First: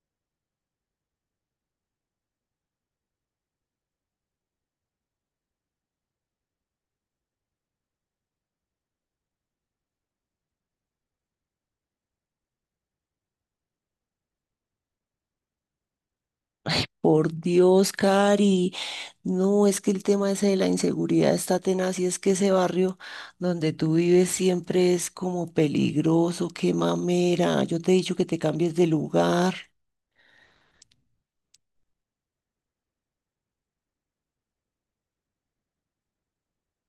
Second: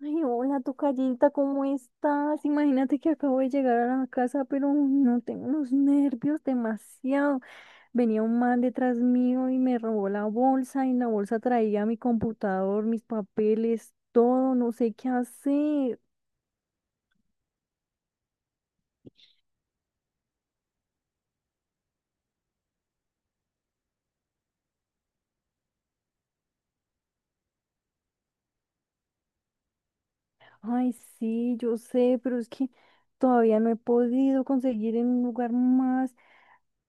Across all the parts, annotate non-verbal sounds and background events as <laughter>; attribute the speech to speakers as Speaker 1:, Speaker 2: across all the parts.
Speaker 1: Ay, hola, tocallita, ¿cómo estás? Imagínate que acabo de llegar a la casa, pero no tengo los nervios demasiado. Venía un man detrás mío y me robó la bolsa, y en la bolsa traía mi computador, mis papeles, todo, no sé qué hacer.
Speaker 2: Ay, por Dios, Cari. No, es que el tema ese de la inseguridad está tenaz y es que ese barrio donde tú vives siempre es como peligroso, qué mamera. Yo te he dicho que te cambies de lugar.
Speaker 1: Ay, sí, yo sé, pero es que todavía no he podido conseguir en un lugar más,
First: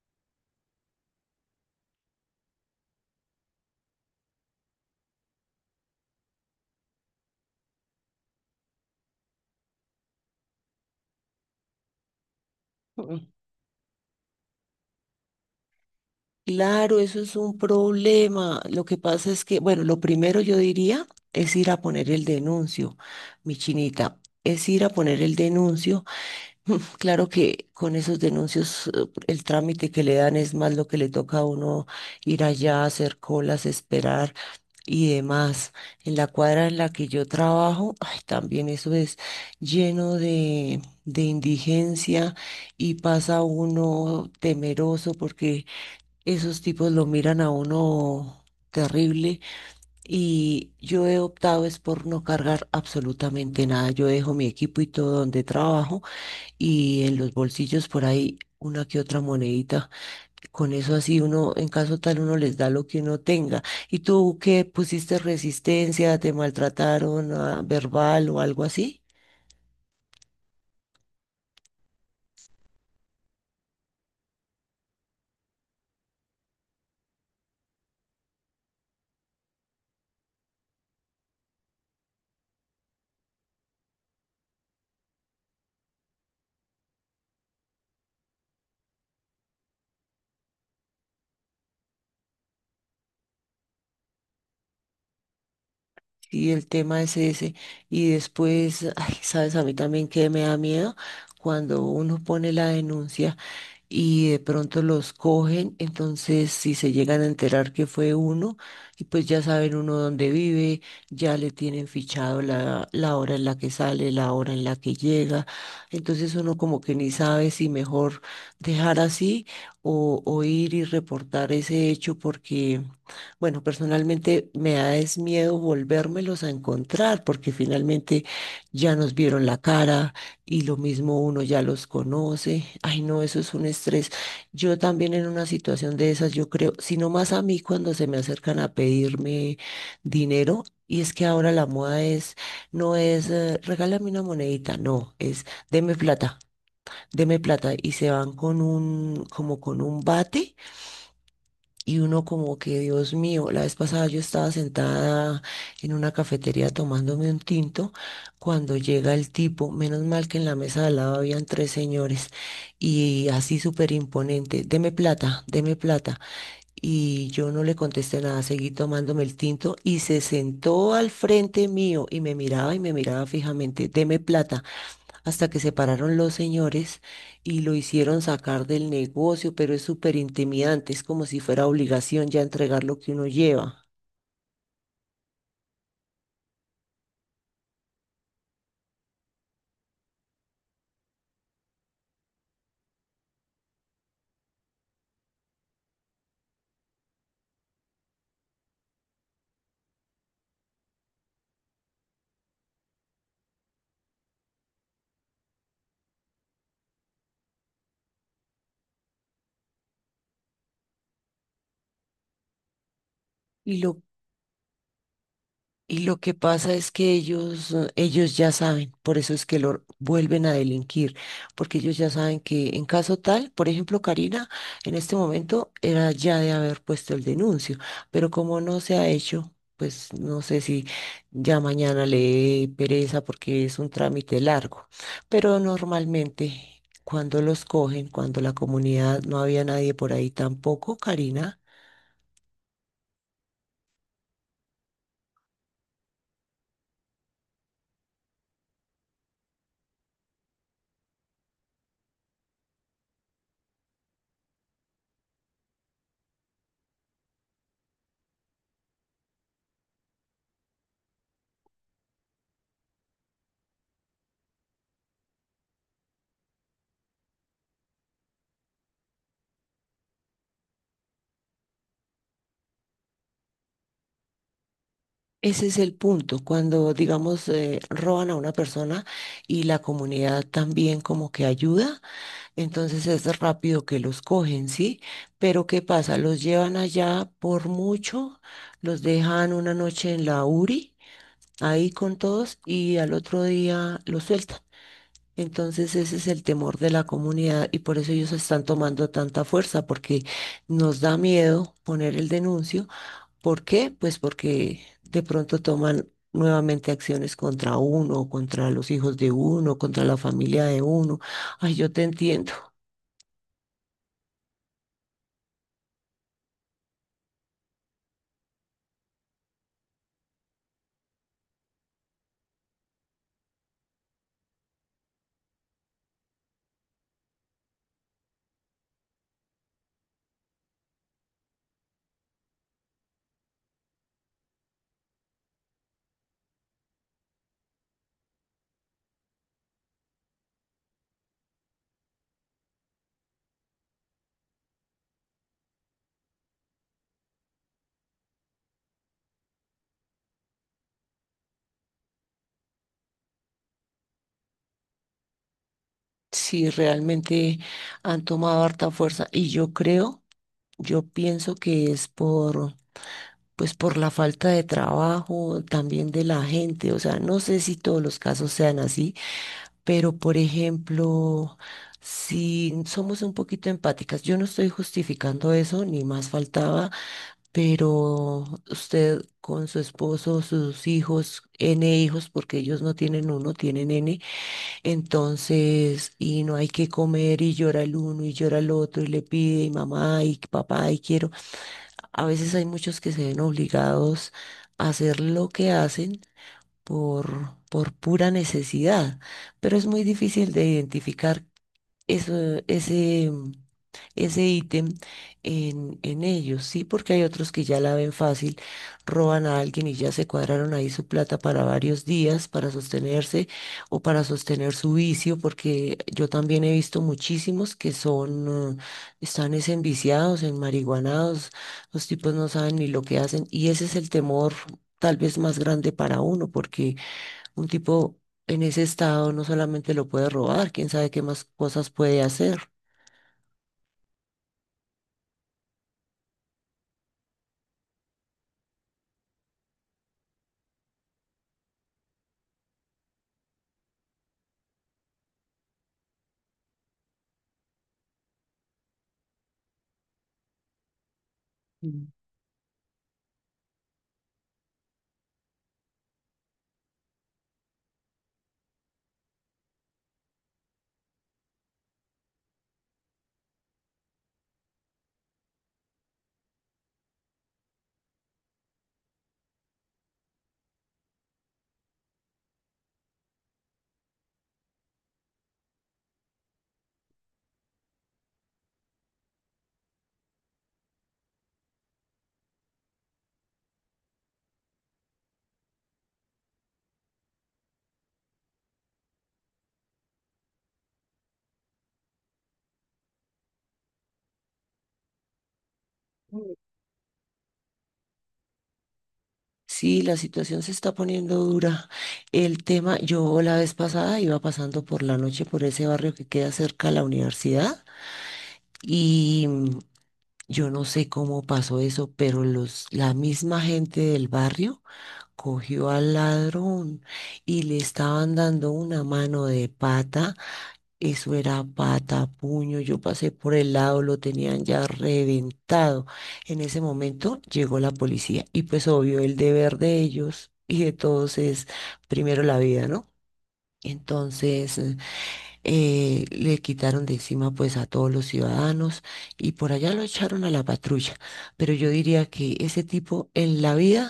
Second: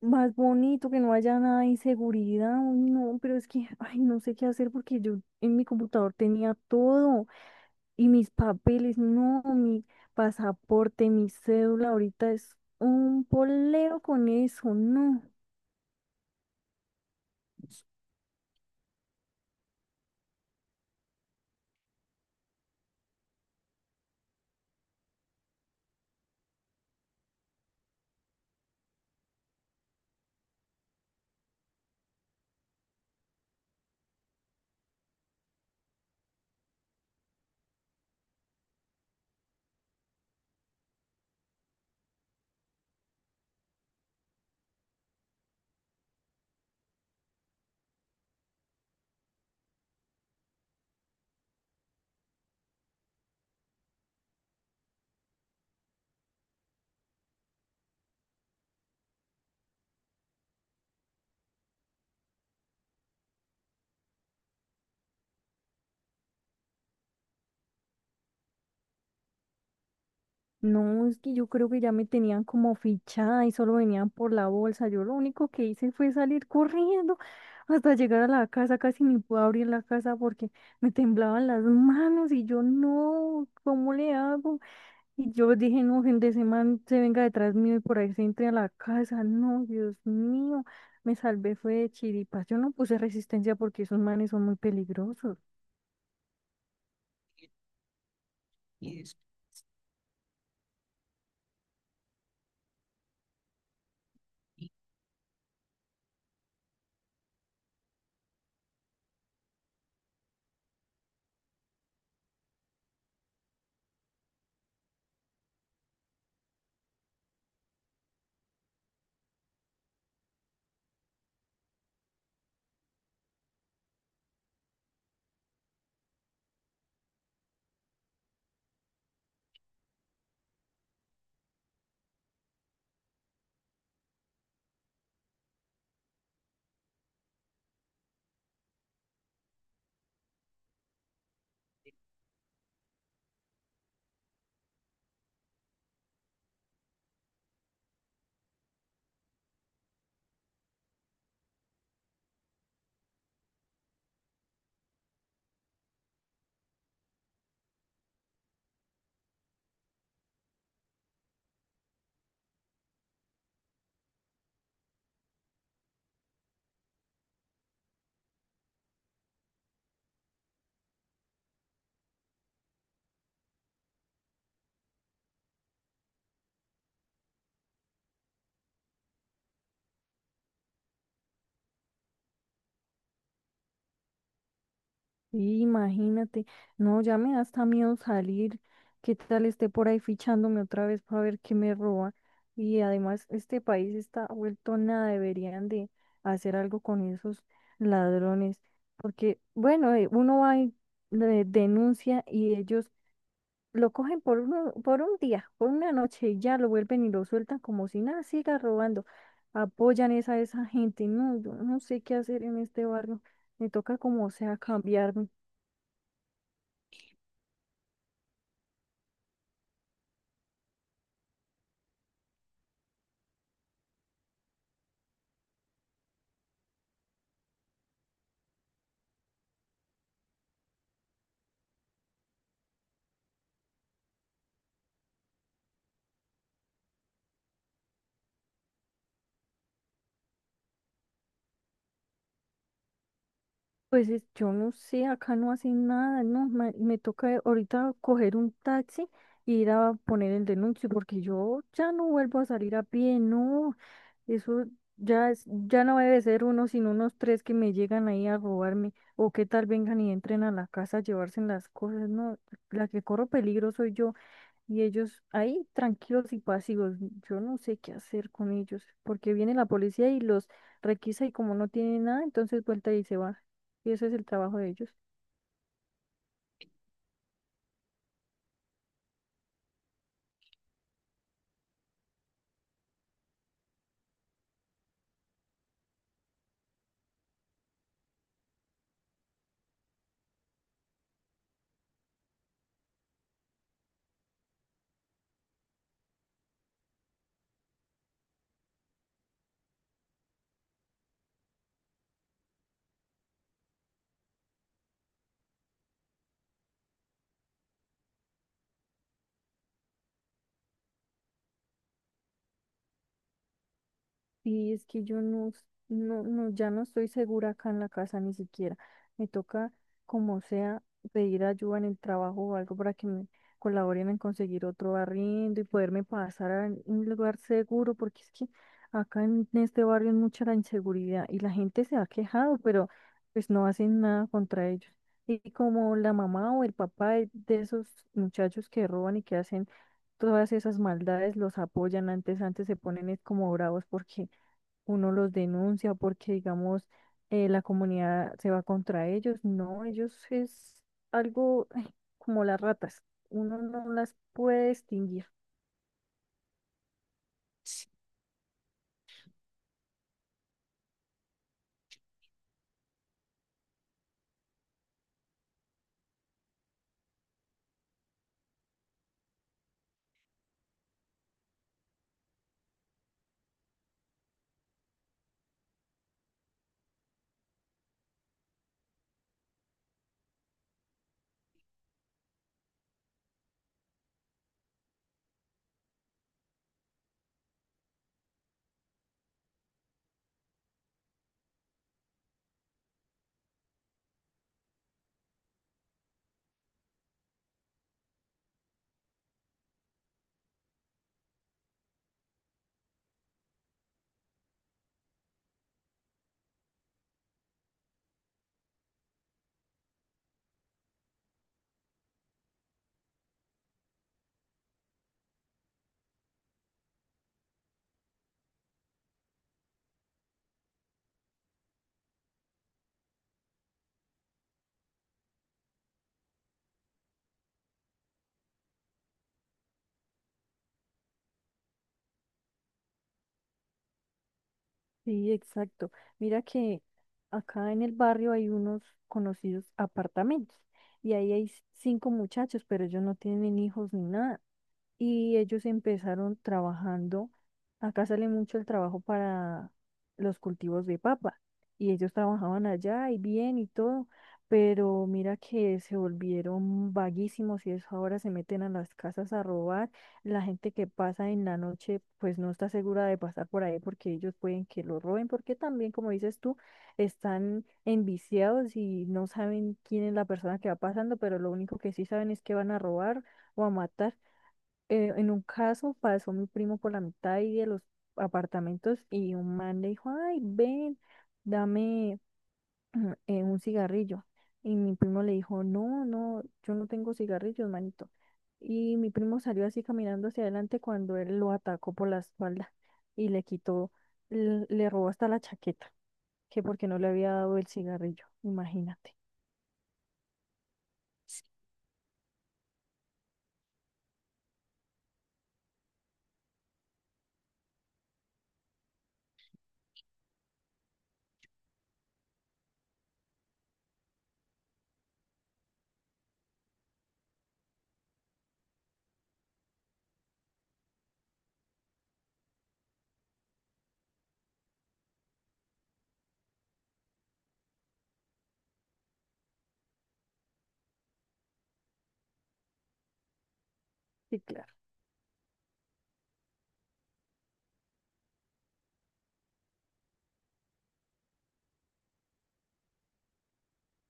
Speaker 1: más bonito, que no haya nada de inseguridad. Ay, no, pero es que, ay, no sé qué hacer porque yo en mi computador tenía todo. Y mis papeles, no, mi pasaporte, mi cédula, ahorita es un
Speaker 2: Mm.
Speaker 1: poleo con eso, no.
Speaker 2: Claro, eso es un problema. Lo que pasa es que, bueno, lo primero yo diría es ir a poner el denuncio, mi chinita, es ir a poner el denuncio. <laughs> Claro que con esos denuncios el trámite que le dan es más lo que le toca a uno ir allá, hacer colas, esperar y demás. En la cuadra en la que yo trabajo, ay, también eso es lleno de indigencia y pasa uno temeroso porque esos tipos lo miran a uno terrible, y yo he optado es por no cargar absolutamente nada. Yo dejo mi equipo y todo donde trabajo y en los bolsillos por ahí una que otra monedita. Con eso así uno, en caso tal, uno les da lo que uno tenga. ¿Y tú qué pusiste resistencia? ¿Te maltrataron ah, verbal o algo así?
Speaker 1: No, es que yo creo que ya me tenían como fichada y solo venían por la bolsa. Yo lo único que hice fue salir corriendo hasta llegar a la casa, casi ni pude abrir la casa porque me temblaban las manos y yo no, ¿cómo le hago? Y yo dije, no, gente, ese man se venga detrás mío y por ahí se entre a la casa. No, Dios mío, me salvé, fue de chiripas. Yo no puse resistencia porque esos manes son muy peligrosos.
Speaker 2: Y el tema es ese. Y después, ay, sabes, a mí también que me da miedo cuando uno pone la denuncia y de pronto los cogen, entonces si se llegan a enterar que fue uno, y pues ya saben uno dónde vive, ya le tienen fichado la hora en la que sale, la hora en la que llega, entonces uno como que ni sabe si mejor dejar así o ir y reportar ese hecho porque, bueno, personalmente me da es miedo volvérmelos a encontrar porque finalmente ya nos vieron la cara y lo mismo uno ya los conoce. Ay, no, eso es un estrés. Yo también en una situación de esas, yo creo, sino más a mí cuando se me acercan a pedirme dinero, y es que ahora la moda es, no es, regálame una monedita, no, es, deme plata, deme plata. Y se van con un, como con un bate, y uno como que, Dios mío, la vez pasada yo estaba sentada en una cafetería tomándome un tinto cuando llega el tipo, menos mal que en la mesa de al lado habían tres señores, y así súper imponente, deme plata, deme plata. Y yo no le contesté nada, seguí tomándome el tinto y se sentó al frente mío y me miraba fijamente, deme plata, hasta que se pararon los señores y lo hicieron sacar del negocio, pero es súper intimidante, es como si fuera obligación ya entregar lo que uno lleva.
Speaker 1: Sí, imagínate, no, ya me da hasta miedo salir, qué tal esté por ahí fichándome otra vez para ver qué me roba. Y además este país está vuelto nada, deberían de hacer algo con esos ladrones, porque bueno, uno va y le denuncia y ellos lo cogen por, por un día, por una noche, y ya lo vuelven y lo sueltan como si nada, siga robando. Apoyan esa, a esa gente. No, yo no sé qué hacer en este barrio. Me
Speaker 2: Y
Speaker 1: toca
Speaker 2: lo
Speaker 1: como sea cambiarme.
Speaker 2: Y lo que pasa es que ellos, ellos ya saben, por eso es que lo vuelven a delinquir, porque ellos ya saben que en caso tal, por ejemplo, Karina, en este momento era ya de haber puesto el denuncio, pero como no se ha hecho, pues no sé si ya mañana le dé pereza porque es un trámite largo, pero normalmente cuando los cogen, cuando la comunidad no había nadie por ahí tampoco, Karina.
Speaker 1: Yo no sé, acá no hacen nada, no, me toca ahorita coger un taxi e ir a poner el denuncio porque yo ya no vuelvo a salir a pie, no. Eso ya es, ya no debe ser uno, sino unos tres que me llegan ahí a robarme, o qué tal vengan y entren a la casa a llevarse las cosas, no, la que corro peligro soy yo, y ellos ahí tranquilos y pasivos, yo no sé qué hacer con ellos, porque viene la policía y los requisa y como no tienen nada, entonces vuelta y se va, y ese es el trabajo de ellos.
Speaker 2: Ese es el punto, cuando digamos roban a una persona y la comunidad también como que ayuda, entonces es rápido que los cogen, ¿sí? Pero ¿qué pasa? Los llevan allá por mucho, los dejan una noche en la URI, ahí con todos y al otro día los sueltan. Entonces ese es el temor de la comunidad y por eso ellos están tomando tanta fuerza, porque nos da miedo poner el denuncio. ¿Por qué? Pues porque de pronto toman nuevamente acciones contra uno, contra los hijos de uno, contra la familia de uno. Ay, yo te entiendo. <laughs>
Speaker 1: Y es que yo no, ya no estoy segura acá en la casa ni siquiera. Me toca, como sea, pedir ayuda en el trabajo o algo para que me colaboren en conseguir otro arriendo y poderme pasar a un lugar seguro, porque es que acá en este barrio es mucha la inseguridad y la gente se ha quejado, pero pues no hacen nada contra ellos. Y como la mamá o el papá de esos muchachos que roban y que hacen todas esas maldades, los apoyan antes, antes se ponen es como bravos porque uno los denuncia porque, digamos, la comunidad se va contra ellos. No, ellos es algo, ay, como las ratas. Uno no las puede distinguir.
Speaker 2: Sí, realmente han tomado harta fuerza y yo creo, yo pienso que es por, pues por la falta de trabajo también de la gente. O sea, no sé si todos los casos sean así, pero por ejemplo, si somos un poquito empáticas, yo no estoy justificando eso, ni más faltaba. Pero usted con su esposo, sus hijos, N hijos, porque ellos no tienen uno, tienen N, entonces, y no hay que comer y llora el uno y llora el otro y le pide y mamá y papá y quiero. A veces hay muchos que se ven obligados a hacer lo que hacen por pura necesidad, pero es muy difícil de identificar eso, ese, ese ítem en ellos, ¿sí? Porque hay otros que ya la ven fácil, roban a alguien y ya se cuadraron ahí su plata para varios días, para sostenerse o para sostener su vicio, porque yo también he visto muchísimos que son, están es enviciados, enmariguanados, los tipos no saben ni lo que hacen y ese es el temor tal vez más grande para uno, porque un tipo en ese estado no solamente lo puede robar, quién sabe qué más cosas puede hacer.
Speaker 1: Sí, exacto. Mira que acá en el barrio hay unos conocidos apartamentos y ahí hay cinco muchachos, pero ellos no tienen hijos ni nada. Y ellos empezaron trabajando. Acá sale mucho el trabajo para los cultivos de papa y
Speaker 2: Mm.
Speaker 1: ellos trabajaban allá y bien y todo, pero mira que se volvieron vaguísimos y eso ahora se meten a las casas a robar. La gente que pasa en la noche pues no está segura de pasar por ahí porque ellos pueden que lo roben porque también como dices tú están enviciados y no saben quién es la persona que va pasando, pero lo único que sí saben es que van a robar o a matar. En un caso pasó mi primo por la mitad ahí de los apartamentos y un man le dijo, ay, ven, dame, un cigarrillo. Y mi primo le dijo, no, no, yo no tengo cigarrillos, manito. Y mi primo salió así caminando hacia adelante cuando él lo atacó por la espalda y le quitó, le robó hasta la chaqueta, que porque no le había dado el cigarrillo, imagínate.
Speaker 2: Sí, la situación se está poniendo dura. El tema, yo la vez pasada iba pasando por la noche por ese barrio que queda cerca a la universidad. Y yo no sé cómo pasó eso, pero los, la misma gente del barrio cogió al ladrón y le estaban dando una mano de pata. Eso era pata, puño. Yo pasé por el lado, lo tenían ya reventado. En ese momento llegó la policía y pues obvio el deber de ellos y de todos es primero la vida, ¿no?
Speaker 1: Sí, claro.
Speaker 2: Entonces le quitaron de encima pues a todos los ciudadanos y por allá lo echaron a la patrulla. Pero yo diría que ese tipo en la vida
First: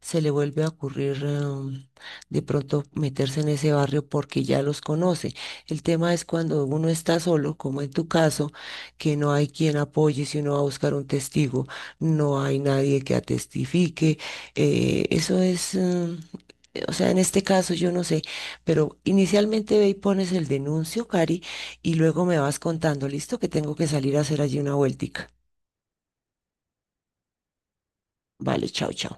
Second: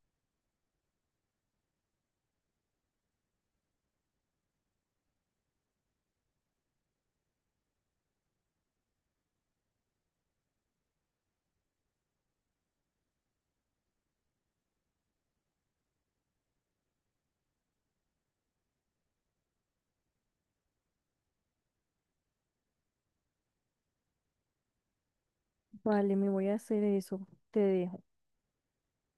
Speaker 2: se le vuelve a ocurrir de pronto meterse en ese barrio porque ya los conoce. El tema es cuando uno está solo, como en tu caso, que no hay quien apoye si uno va a buscar un testigo, no hay nadie que atestifique. eh, eso es... em, o sea, en este caso yo no sé, pero inicialmente ve y pones el denuncio, Cari, y luego me vas contando, listo, que tengo que salir a hacer allí una vueltica.
Speaker 1: Vale, me voy a hacer eso. Te dejo.
Speaker 2: Vale, chao, chao.